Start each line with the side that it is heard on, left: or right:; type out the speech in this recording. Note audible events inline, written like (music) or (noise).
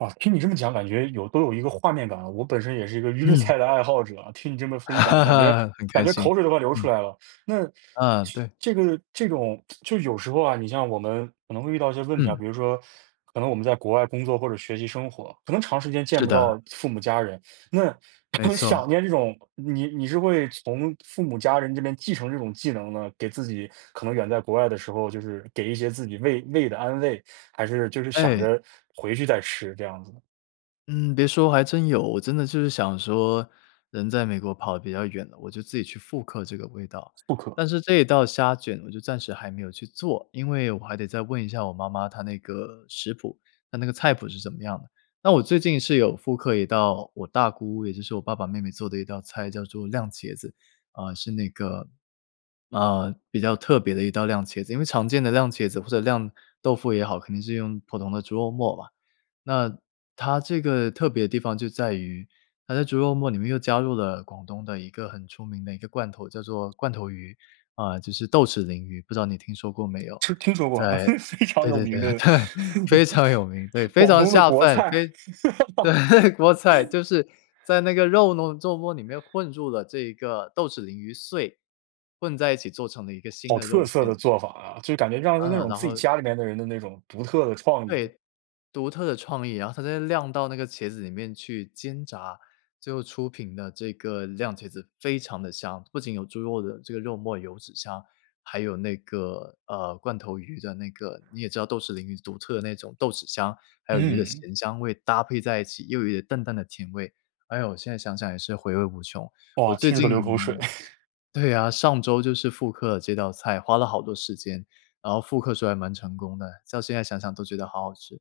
right: 啊，听你这么讲，感觉有都有一个画面感，我本身也是一个粤
left: 嗯。
right: 菜的爱好者，听你这么分享，感觉
left: (laughs) 很
right: 感
left: 开
right: 觉
left: 心，
right: 口水都快流出
left: 嗯。
right: 来了。那，这
left: 啊，对。
right: 这个这种 (tsk) 就有时候啊，你像我们可能会遇到一些问题啊，
left: 嗯。
right: 比如说，可能我们在国外工作或者学习生活，可能长时间见
left: 是
right: 不
left: 的。
right: 到父母家人，那
left: 没
right: 很想
left: 错。
right: 念这种你你是会从父母家人这边继承这种技能呢？给自己可能远在国外的时候，就是，给一些自己胃胃的安慰，还是就是想
left: 哎。
right: 着回去再吃，这样子呢？
left: 嗯，别说还真有我真的就是想说，人在美国跑得比较远了，我就自己去复刻这个味道，
right: 复刻。
left: 但是这一道虾卷我就暂时还没有去做，因为我还得再问一下我妈妈她那个食谱她那个菜谱是什么样的。那我最近是有复刻一道我大姑也就是我爸爸妹妹做的一道菜叫做酿茄子，啊，是那个呃，比较特别的一道酿茄子，因为常见的酿茄子或者酿豆腐也好，肯定是用普通的猪肉末吧。那她这个特别的地方就在于，她在猪肉末里面又加入了广东的一个很出名的一个罐头，叫做罐头鱼，啊，就是豆豉鲮鱼，不知道你听说过没有。
right: 吃听说过，啊，
left: 在
right: 非非常
left: 对
right: 有
left: 对
right: 名
left: 对对，
right: 的，
left: 非
right: (chuckles)
left: 常有名，对，非
right: 广
left: 常
right: 东的
left: 下
right: 国
left: 饭，
right: 菜。
left: 非
right: (laughs)
left: 对，国菜，就是在那个肉糯肉沫里面混入了这个豆豉鲮鱼碎，混在一起做成了一个新
right: 好
left: 的
right: 特
left: 肉
right: 色的
left: 馅。
right: 做法啊，就感觉让他那
left: 嗯，
right: 种
left: 然
right: 自己
left: 后
right: 家里面的人的那种独特的创意。
left: 对，独特的创意，然后它再酿到那个茄子里面去煎炸，最后出品的这个酿茄子非常地香，不仅有猪肉的这个肉沫油脂香，还有那个呃，罐头鱼的那个你也知道豆豉鲮鱼独特的那种豆豉香，还有鱼的
right: 嗯。
left: 咸香味搭配在一起，又有一点淡淡的甜味，哎哟，我现在想想也是回味无穷。我
right: 哇，
left: 最
right: 听着都流口水。
left: 近
right: (chuckles)
left: 对啊，上周就是复刻这道菜，花了好多时间，然后复刻时候还蛮成功的，到现在想想都觉得好好吃。